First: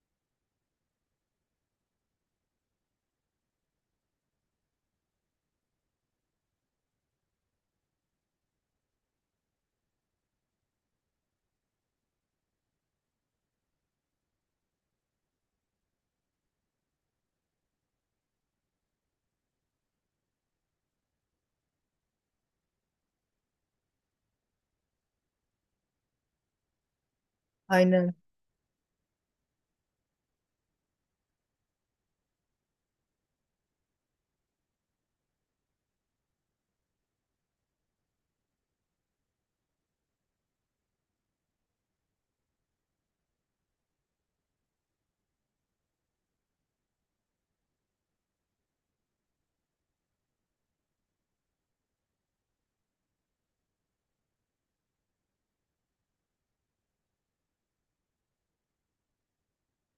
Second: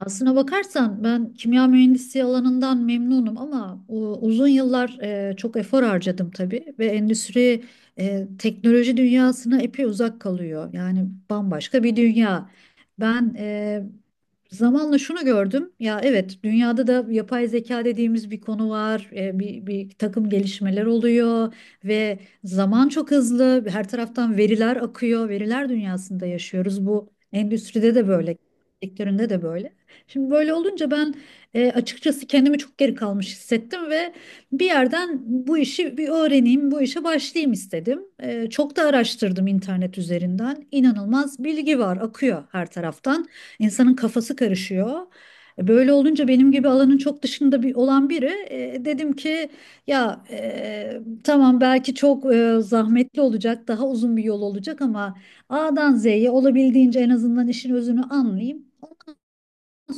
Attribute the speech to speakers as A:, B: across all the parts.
A: Aslına bakarsan ben kimya mühendisliği alanından memnunum ama uzun yıllar çok efor harcadım tabii ve endüstri teknoloji dünyasına epey uzak kalıyor. Yani bambaşka bir dünya. Ben e, Zamanla şunu gördüm. Ya evet dünyada da yapay zeka dediğimiz bir konu var. Bir takım gelişmeler oluyor ve zaman çok hızlı. Her taraftan veriler akıyor. Veriler dünyasında yaşıyoruz. Bu endüstride de
B: Aynen.
A: böyle, sektöründe de böyle. Şimdi böyle olunca açıkçası kendimi çok geri kalmış hissettim ve bir yerden bu işi bir öğreneyim, bu işe başlayayım istedim. Çok da araştırdım internet üzerinden. İnanılmaz bilgi var, akıyor her taraftan. İnsanın kafası karışıyor. Böyle olunca benim gibi alanın çok dışında bir olan biri dedim ki ya tamam belki çok zahmetli olacak, daha uzun bir yol olacak ama A'dan Z'ye olabildiğince en azından işin özünü anlayayım,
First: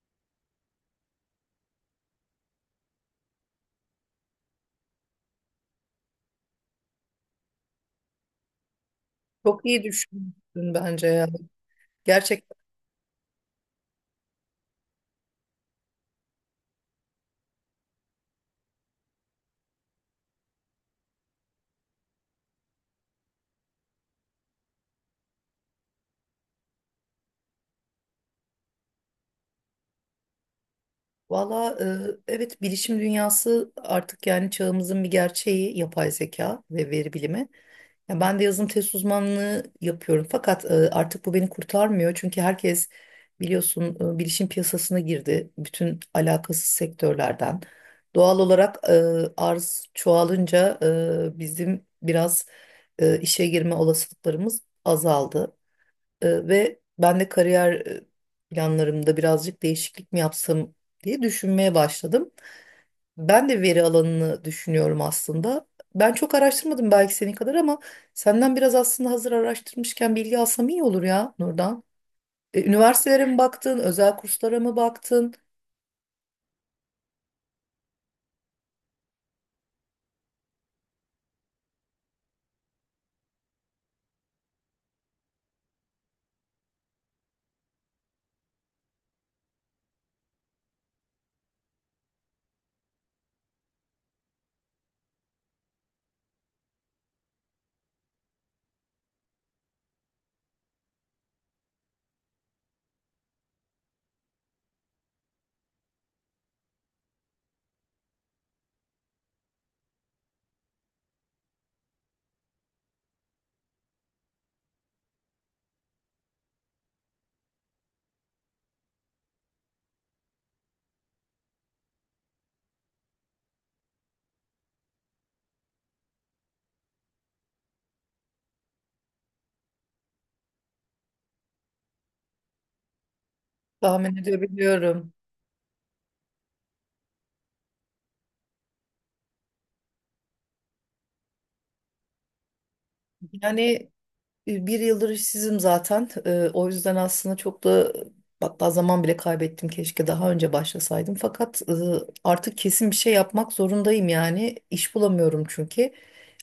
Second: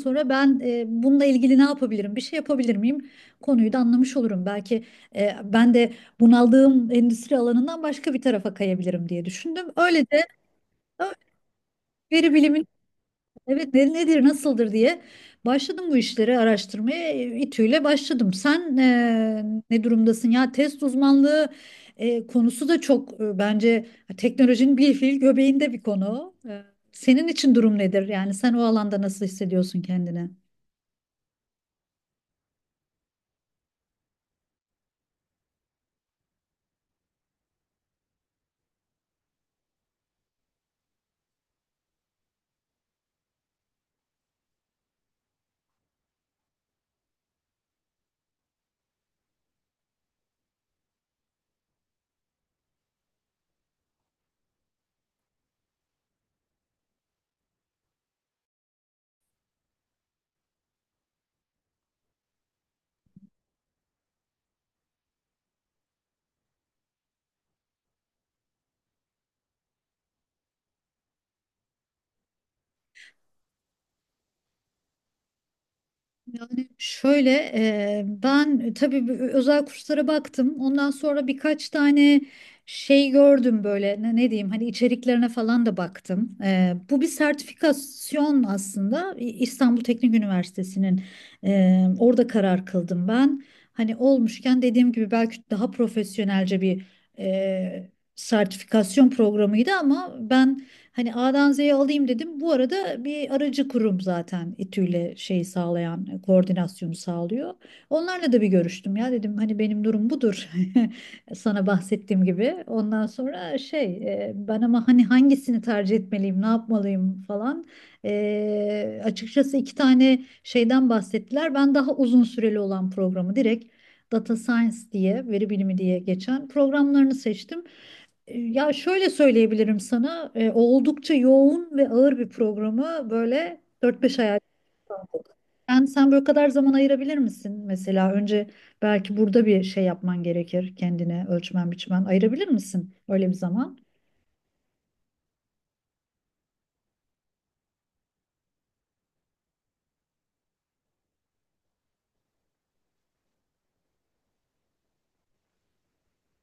A: sonra ben bununla ilgili ne yapabilirim, bir şey yapabilir miyim konuyu da anlamış olurum. Belki ben de bunaldığım endüstri alanından başka bir tarafa kayabilirim diye
B: Çok
A: düşündüm.
B: iyi
A: Öyle de
B: düşünmüşsün
A: ö-
B: bence ya.
A: veri
B: Gerçekten.
A: bilimin evet nedir, nasıldır diye başladım bu işleri araştırmaya. İTÜ'yle başladım. Sen ne durumdasın ya? Test uzmanlığı konusu da çok bence teknolojinin bir fiil göbeğinde bir konu. Senin için durum nedir? Yani sen o alanda nasıl hissediyorsun kendini?
B: Valla evet bilişim dünyası artık yani çağımızın bir gerçeği yapay zeka ve veri bilimi. Ya ben de yazılım test uzmanlığı yapıyorum fakat artık bu beni kurtarmıyor. Çünkü herkes biliyorsun bilişim piyasasına girdi. Bütün alakasız sektörlerden. Doğal olarak arz çoğalınca bizim biraz işe girme olasılıklarımız azaldı. Ve ben de kariyer planlarımda birazcık değişiklik mi yapsam diye düşünmeye başladım. Ben de veri alanını düşünüyorum aslında. Ben çok araştırmadım belki senin kadar ama senden biraz aslında hazır araştırmışken bilgi alsam iyi olur ya Nurdan. Üniversitelere mi baktın, özel kurslara mı baktın?
A: Şöyle ben tabii bu özel kurslara baktım. Ondan sonra birkaç tane şey gördüm böyle ne diyeyim hani içeriklerine falan da baktım. Bu bir sertifikasyon aslında İstanbul Teknik Üniversitesi'nin, orada karar kıldım ben. Hani olmuşken dediğim gibi belki daha profesyonelce bir e, sertifikasyon programıydı ama ben hani A'dan Z'ye alayım dedim. Bu arada bir aracı kurum zaten İTÜ'yle şey sağlayan, koordinasyonu sağlıyor. Onlarla da bir görüştüm ya dedim hani benim durum budur. Sana bahsettiğim gibi. Ondan sonra ben ama hani hangisini tercih etmeliyim, ne yapmalıyım falan. Açıkçası iki tane şeyden bahsettiler. Ben daha uzun süreli olan programı direkt Data Science diye, veri bilimi diye geçen programlarını seçtim. Ya şöyle söyleyebilirim sana, oldukça yoğun ve ağır bir programı böyle dört
B: Tahmin
A: beş ay ayırdık.
B: edebiliyorum.
A: Sen böyle kadar zaman ayırabilir misin? Mesela önce belki burada bir şey yapman gerekir kendine, ölçmen biçmen, ayırabilir misin öyle bir zaman?
B: Yani 1 yıldır işsizim zaten. O yüzden aslında çok da hatta zaman bile kaybettim. Keşke daha önce başlasaydım. Fakat artık kesin bir şey yapmak zorundayım yani. İş bulamıyorum çünkü.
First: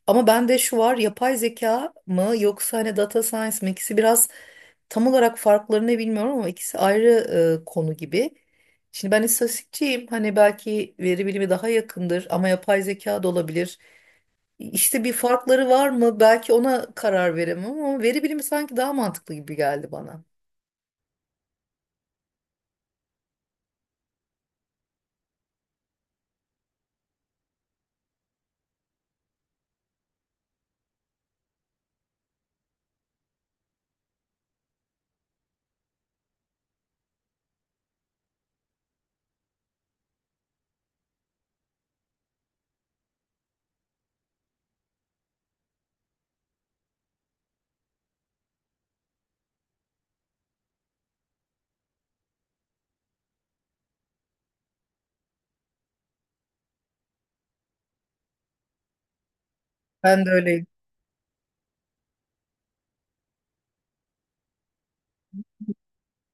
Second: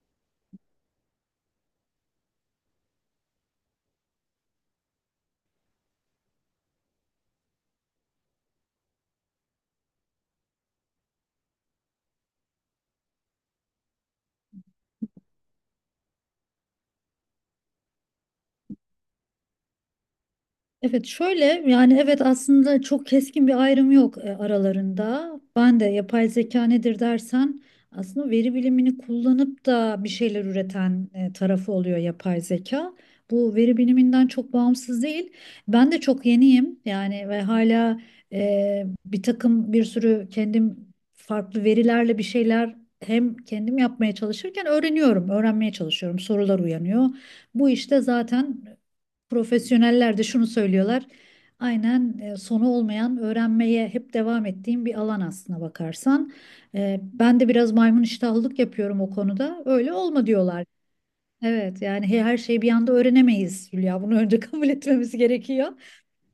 B: Ama bende şu var, yapay zeka mı yoksa hani data science mi? İkisi biraz tam olarak farklarını bilmiyorum ama ikisi ayrı konu gibi. Şimdi ben istatistikçiyim. Hani belki veri bilimi daha yakındır ama yapay zeka da olabilir. İşte bir farkları var mı? Belki ona karar veremem ama veri bilimi sanki daha mantıklı gibi geldi bana.
A: Evet şöyle yani evet aslında çok keskin bir ayrım yok aralarında. Ben de yapay zeka nedir dersen aslında veri bilimini kullanıp da bir şeyler üreten tarafı oluyor yapay zeka. Bu veri biliminden çok bağımsız değil. Ben de çok yeniyim yani ve hala bir takım bir sürü kendim farklı verilerle bir şeyler hem kendim yapmaya çalışırken öğreniyorum, öğrenmeye çalışıyorum. Sorular uyanıyor. Bu işte zaten profesyoneller de şunu söylüyorlar. Aynen, sonu olmayan öğrenmeye hep devam ettiğim bir alan aslına bakarsan. Ben de biraz maymun iştahlılık yapıyorum o konuda. Öyle
B: Ben
A: olma
B: de
A: diyorlar.
B: öyleyim.
A: Evet yani her şeyi bir anda öğrenemeyiz Hülya. Bunu önce kabul etmemiz gerekiyor.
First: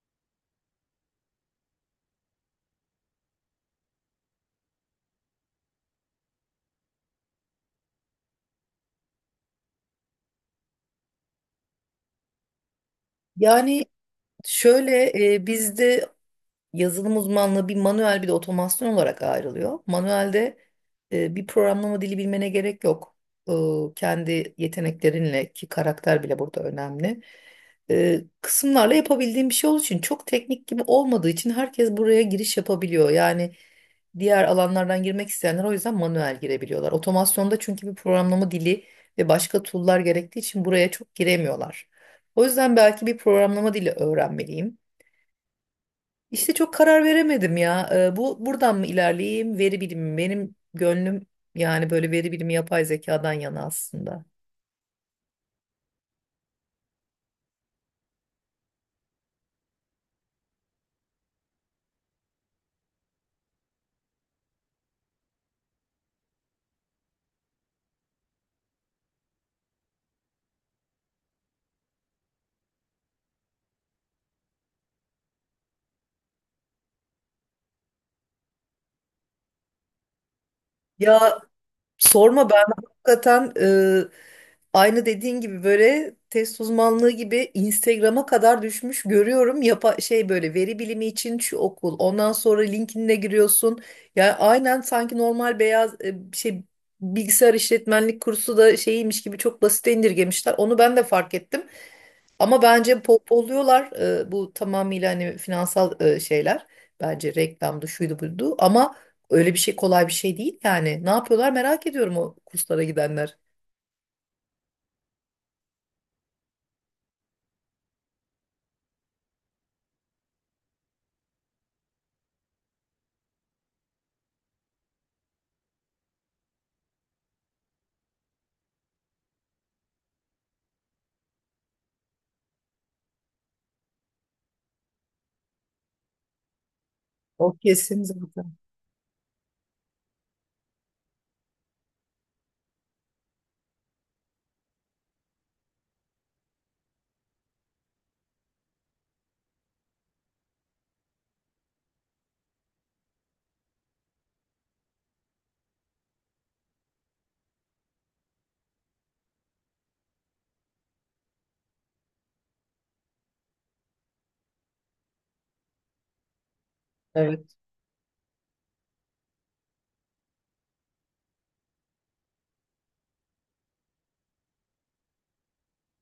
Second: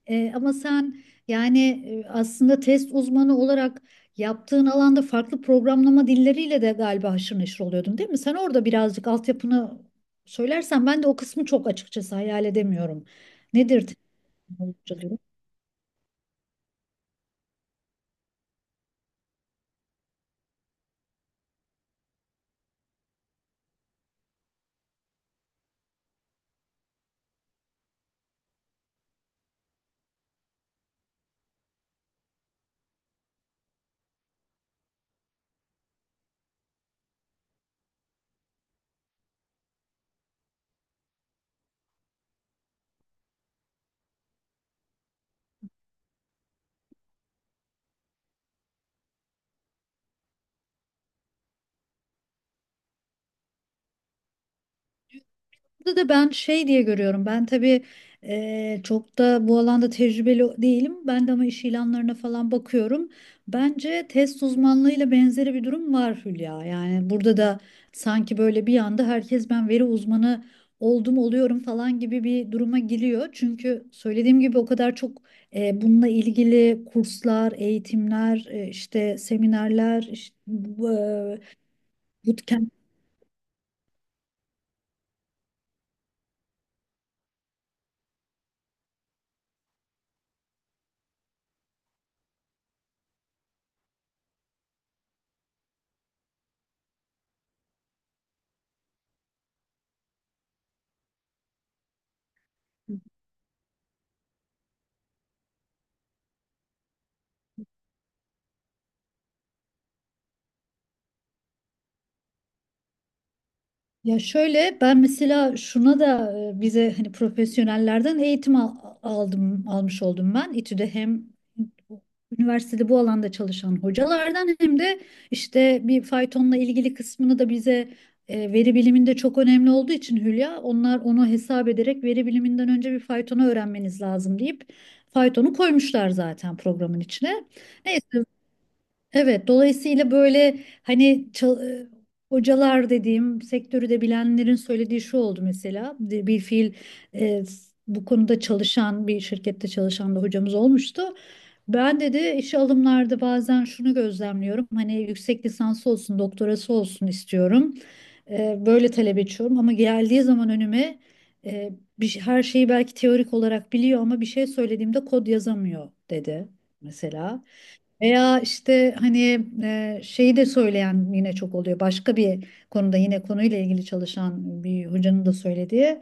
A: Ama sen yani aslında test uzmanı olarak yaptığın alanda farklı programlama dilleriyle de galiba haşır neşir oluyordun, değil mi? Sen orada birazcık altyapını söylersen, ben de o kısmı çok açıkçası hayal edemiyorum. Nedir
B: Yani
A: test
B: şöyle
A: uzmanı?
B: bizde yazılım uzmanlığı bir manuel bir de otomasyon olarak ayrılıyor. Manuelde bir programlama dili bilmene gerek yok. E, Kendi yeteneklerinle ki karakter bile burada önemli. Kısımlarla yapabildiğim bir şey olduğu için çok teknik gibi olmadığı için herkes buraya giriş yapabiliyor. Yani diğer alanlardan girmek isteyenler o yüzden manuel girebiliyorlar. Otomasyonda çünkü bir programlama dili ve başka tool'lar gerektiği için buraya çok giremiyorlar. O yüzden belki bir programlama dili öğrenmeliyim. İşte çok karar veremedim ya. Bu buradan mı ilerleyeyim? Veri bilimi mi? Benim gönlüm yani böyle veri bilimi yapay zekadan yana aslında.
A: Burada da ben şey diye görüyorum. Ben tabii çok da bu alanda tecrübeli değilim. Ben de ama iş ilanlarına falan bakıyorum. Bence test uzmanlığıyla benzeri bir durum var Hülya. Yani burada da sanki böyle bir anda herkes ben veri uzmanı oldum oluyorum falan gibi bir duruma giriyor. Çünkü söylediğim gibi o kadar çok bununla ilgili kurslar, eğitimler, işte seminerler, işte,
B: Ya sorma, ben
A: bootcamp'ler.
B: hakikaten aynı dediğin gibi böyle test uzmanlığı gibi Instagram'a kadar düşmüş görüyorum. Yapa şey böyle veri bilimi için şu okul. Ondan sonra LinkedIn'e giriyorsun. Yani aynen sanki normal beyaz şey bilgisayar işletmenlik kursu da şeymiş gibi çok basite indirgemişler. Onu ben de fark ettim. Ama bence pohpohluyorlar, bu tamamıyla hani finansal şeyler. Bence reklamdı şuydu buydu ama öyle bir şey, kolay bir şey değil yani. Ne yapıyorlar merak ediyorum o kurslara gidenler.
A: Ya şöyle ben mesela şuna da bize hani profesyonellerden aldım, almış oldum ben. İTÜ'de hem üniversitede bu alanda çalışan hocalardan hem de işte bir faytonla ilgili kısmını da bize, veri biliminde çok önemli olduğu için Hülya, onlar onu hesap ederek veri biliminden önce bir faytonu öğrenmeniz lazım deyip faytonu koymuşlar zaten programın içine.
B: O kesin zaten.
A: Evet, dolayısıyla böyle hani hocalar dediğim sektörü de bilenlerin söylediği şu oldu mesela: bir bir fiil bu konuda çalışan bir şirkette çalışan bir hocamız olmuştu. Ben dedi işe alımlarda bazen şunu gözlemliyorum, hani yüksek lisansı olsun doktorası olsun istiyorum, böyle talep ediyorum ama geldiği zaman önüme e, her şeyi belki teorik olarak biliyor ama bir şey söylediğimde kod yazamıyor dedi mesela.
B: Evet.
A: Veya işte hani şeyi de söyleyen yine çok oluyor. Başka bir konuda yine konuyla ilgili çalışan bir hocanın da söylediği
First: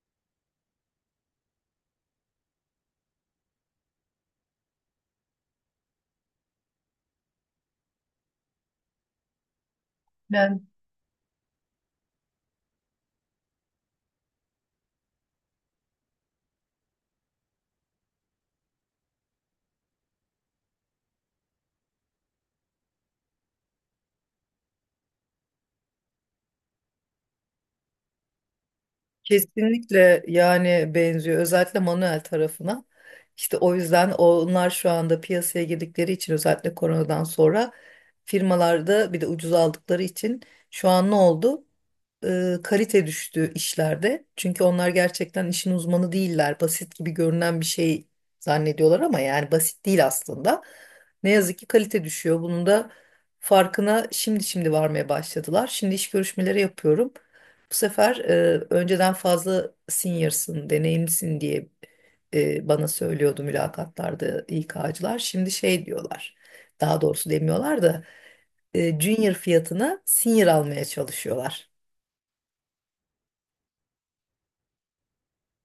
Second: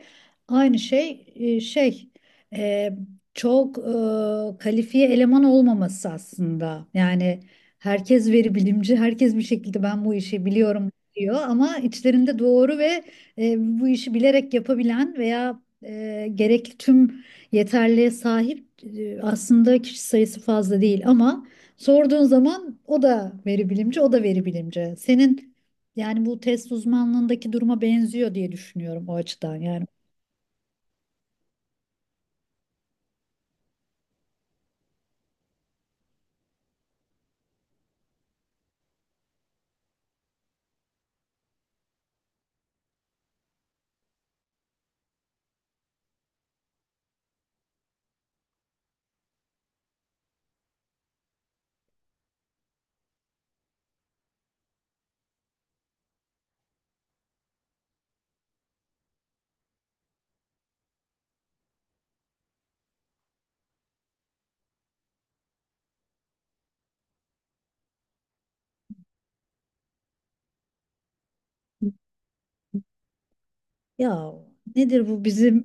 A: aynı şey, e, kalifiye eleman olmaması aslında. Yani herkes veri bilimci, herkes bir şekilde ben bu işi
B: ben
A: biliyorum diyor ama içlerinde doğru ve e, bu işi bilerek yapabilen veya gerekli tüm yeterliğe sahip aslında kişi sayısı fazla değil ama sorduğun zaman o da veri bilimci, o da veri bilimci. Senin yani bu test uzmanlığındaki duruma benziyor diye düşünüyorum o açıdan. Yani
B: Kesinlikle yani benziyor özellikle manuel tarafına. İşte o yüzden onlar şu anda piyasaya girdikleri için, özellikle koronadan sonra firmalarda bir de ucuz aldıkları için şu an ne oldu? Kalite düştü işlerde. Çünkü onlar gerçekten işin uzmanı değiller. Basit gibi görünen bir şey zannediyorlar ama yani basit değil aslında. Ne yazık ki kalite düşüyor. Bunun da farkına şimdi varmaya başladılar. Şimdi iş görüşmeleri yapıyorum. Bu sefer önceden fazla senior'sın, deneyimlisin diye bana söylüyordu mülakatlarda İK'cılar. Şimdi şey diyorlar, daha doğrusu demiyorlar da junior fiyatına senior almaya çalışıyorlar.
A: ya nedir bu bizim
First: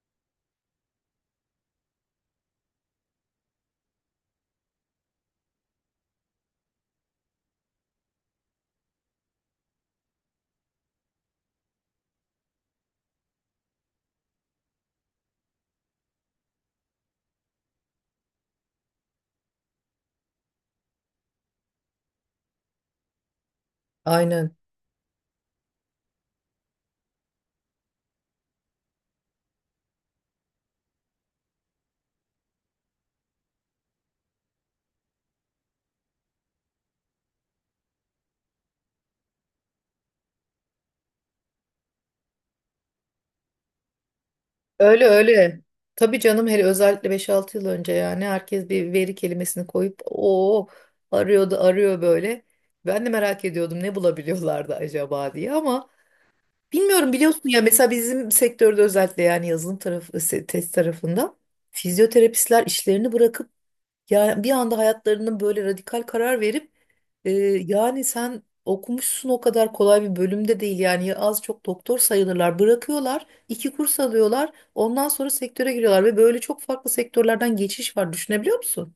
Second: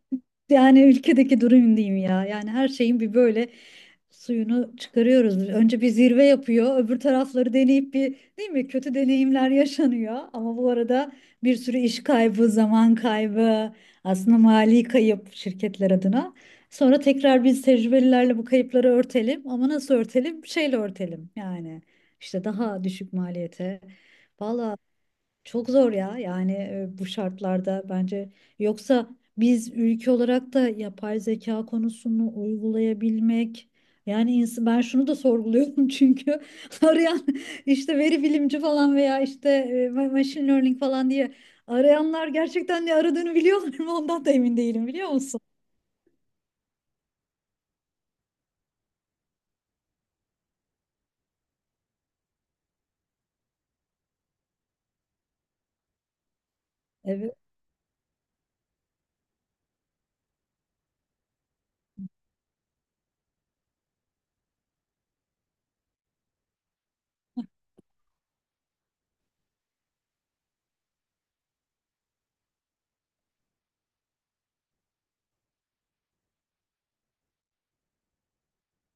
A: yani ülkedeki durum diyeyim ya. Yani her şeyin bir böyle suyunu çıkarıyoruz. Önce bir zirve yapıyor. Öbür tarafları deneyip bir, değil mi? Kötü deneyimler yaşanıyor. Ama bu arada bir sürü iş kaybı, zaman kaybı, aslında mali kayıp şirketler adına. Sonra tekrar biz tecrübelilerle bu kayıpları örtelim. Ama nasıl örtelim? Şeyle örtelim yani. İşte daha düşük maliyete.
B: Aynen.
A: Valla çok zor ya yani bu şartlarda bence, yoksa biz ülke olarak da yapay zeka konusunu uygulayabilmek yani ben şunu da sorguluyorum çünkü arayan işte veri bilimci falan veya işte machine learning falan diye arayanlar gerçekten ne aradığını biliyorlar mı ondan da emin değilim,
B: Öyle
A: biliyor musun?
B: öyle. Tabii canım, hele özellikle 5-6 yıl önce yani herkes bir veri kelimesini koyup o arıyordu, arıyor böyle. Ben de merak ediyordum ne bulabiliyorlardı acaba diye ama bilmiyorum,
A: Evet.
B: biliyorsun ya mesela bizim sektörde özellikle yani yazılım tarafı test tarafında fizyoterapistler işlerini bırakıp yani bir anda hayatlarının böyle radikal karar verip e, yani sen okumuşsun, o kadar kolay bir bölümde değil yani, ya az çok doktor sayılırlar, bırakıyorlar 2 kurs alıyorlar ondan sonra sektöre giriyorlar ve böyle çok farklı sektörlerden geçiş var, düşünebiliyor musun?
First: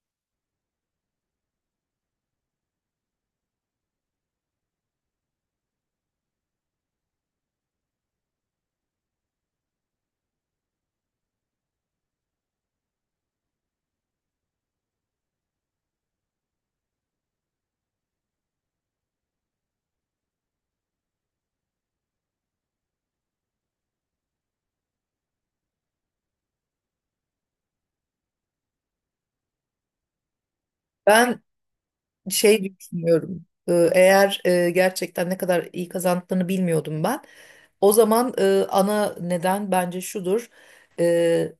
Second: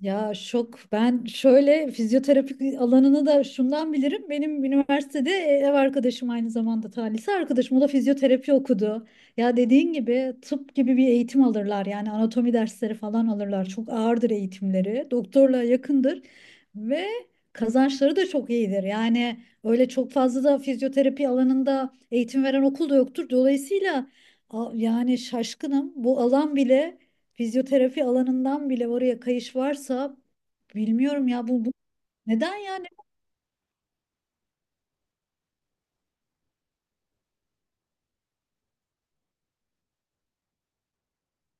A: Ya şok. Ben şöyle fizyoterapi alanını da şundan bilirim. Benim üniversitede ev arkadaşım, aynı zamanda talihsiz arkadaşım, o da fizyoterapi okudu. Ya dediğin gibi tıp gibi bir eğitim alırlar. Yani anatomi dersleri falan alırlar. Çok ağırdır eğitimleri. Doktorla yakındır. Ve kazançları da çok iyidir. Yani öyle çok fazla da fizyoterapi alanında eğitim veren okul da yoktur. Dolayısıyla yani şaşkınım. Bu alan bile, fizyoterapi alanından bile oraya kayış varsa bilmiyorum
B: Ben
A: ya, bu neden
B: şey
A: yani
B: düşünüyorum. Eğer gerçekten ne kadar iyi kazandıklarını bilmiyordum ben. O zaman ana neden bence şudur. E,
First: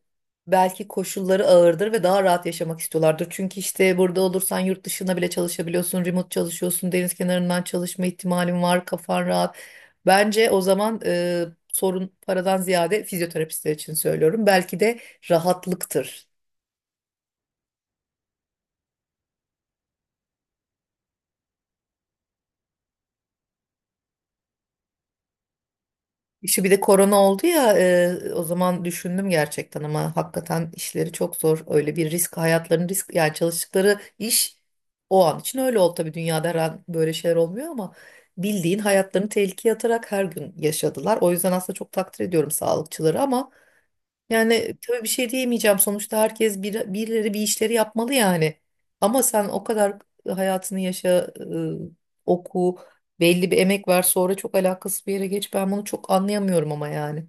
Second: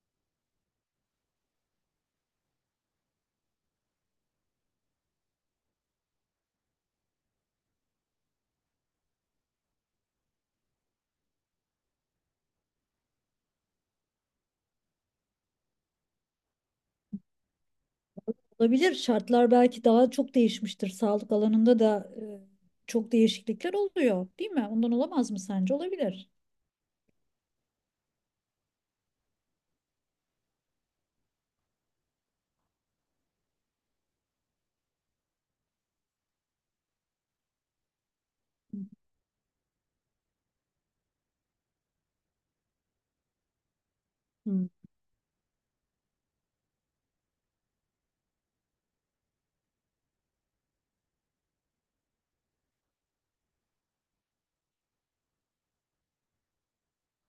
B: Belki koşulları ağırdır ve daha rahat yaşamak istiyorlardır. Çünkü işte burada olursan yurt dışına bile çalışabiliyorsun, remote çalışıyorsun, deniz kenarından çalışma ihtimalin var, kafan rahat. Bence o zaman sorun paradan ziyade, fizyoterapistler için söylüyorum, belki de rahatlıktır.
A: olabilir? Şartlar belki daha çok değişmiştir. Sağlık alanında da çok değişiklikler oluyor, değil mi? Ondan olamaz mı sence? Olabilir.
B: Şu bir de korona oldu ya, o zaman düşündüm gerçekten, ama hakikaten işleri çok zor. Öyle bir risk, hayatlarının risk yani çalıştıkları iş o an için öyle oldu tabii, dünyada her an böyle şeyler olmuyor ama bildiğin hayatlarını tehlikeye atarak her gün yaşadılar. O yüzden aslında çok takdir ediyorum sağlıkçıları ama
A: Hı.
B: yani tabii bir şey diyemeyeceğim. Sonuçta herkes bir, birileri bir işleri yapmalı yani. Ama sen o kadar hayatını yaşa, oku, belli bir emek ver, sonra çok alakasız bir yere geç. Ben bunu çok anlayamıyorum ama yani.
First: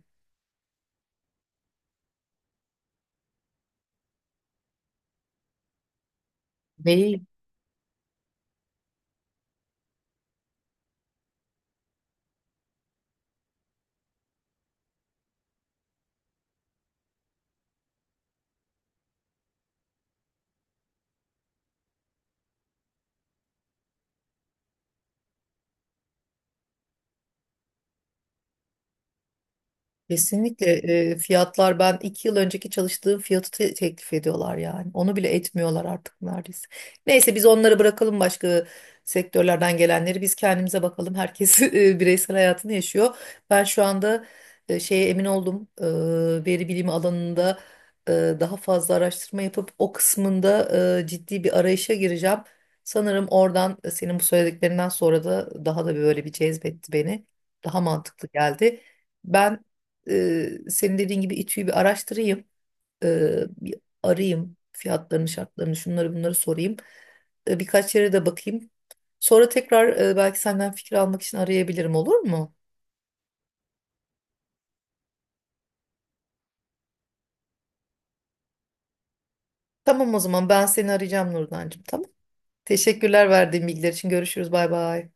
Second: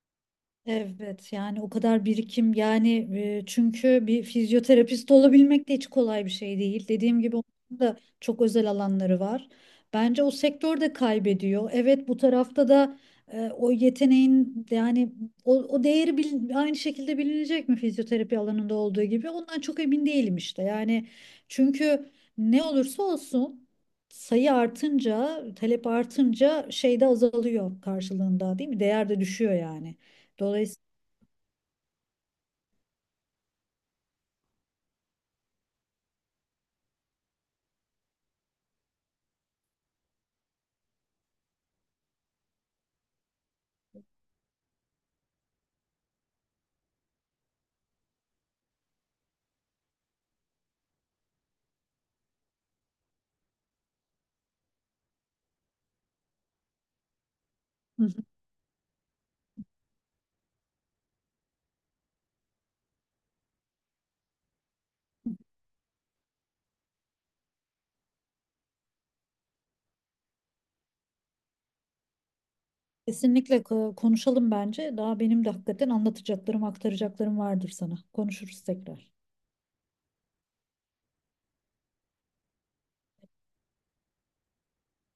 A: Evet yani o kadar birikim yani, çünkü bir fizyoterapist olabilmek de hiç kolay bir şey değil. Dediğim
B: Değil.
A: gibi onun da çok özel alanları var. Bence o sektör de kaybediyor. Evet bu tarafta da o yeteneğin yani o değeri aynı şekilde bilinecek mi fizyoterapi alanında olduğu gibi ondan çok emin değilim işte. Yani çünkü ne olursa olsun, sayı artınca talep artınca şey de azalıyor karşılığında, değil mi? Değer de düşüyor yani.
B: Kesinlikle
A: Dolayısıyla
B: fiyatlar, ben 2 yıl önceki çalıştığım fiyatı teklif ediyorlar yani. Onu bile etmiyorlar artık neredeyse. Neyse biz onları bırakalım, başka sektörlerden gelenleri. Biz kendimize bakalım. Herkes bireysel hayatını yaşıyor. Ben şu anda şeye emin oldum. Veri bilimi alanında e, daha fazla araştırma yapıp o kısmında ciddi bir arayışa gireceğim. Sanırım oradan, senin bu söylediklerinden sonra da daha da böyle bir cezbetti beni. Daha
A: hı hı,
B: mantıklı geldi. Ben senin dediğin gibi İTÜ'yü bir araştırayım. Bir arayayım fiyatlarını, şartlarını, şunları bunları sorayım. Birkaç yere de bakayım. Sonra tekrar, belki senden fikir almak için arayabilirim, olur mu?
A: konuşalım bence. Daha benim de hakikaten anlatacaklarım, aktaracaklarım vardır sana. Konuşuruz tekrar.
B: Tamam o zaman ben seni arayacağım Nurdancığım, tamam. Teşekkürler verdiğin bilgiler için. Görüşürüz, bay bay.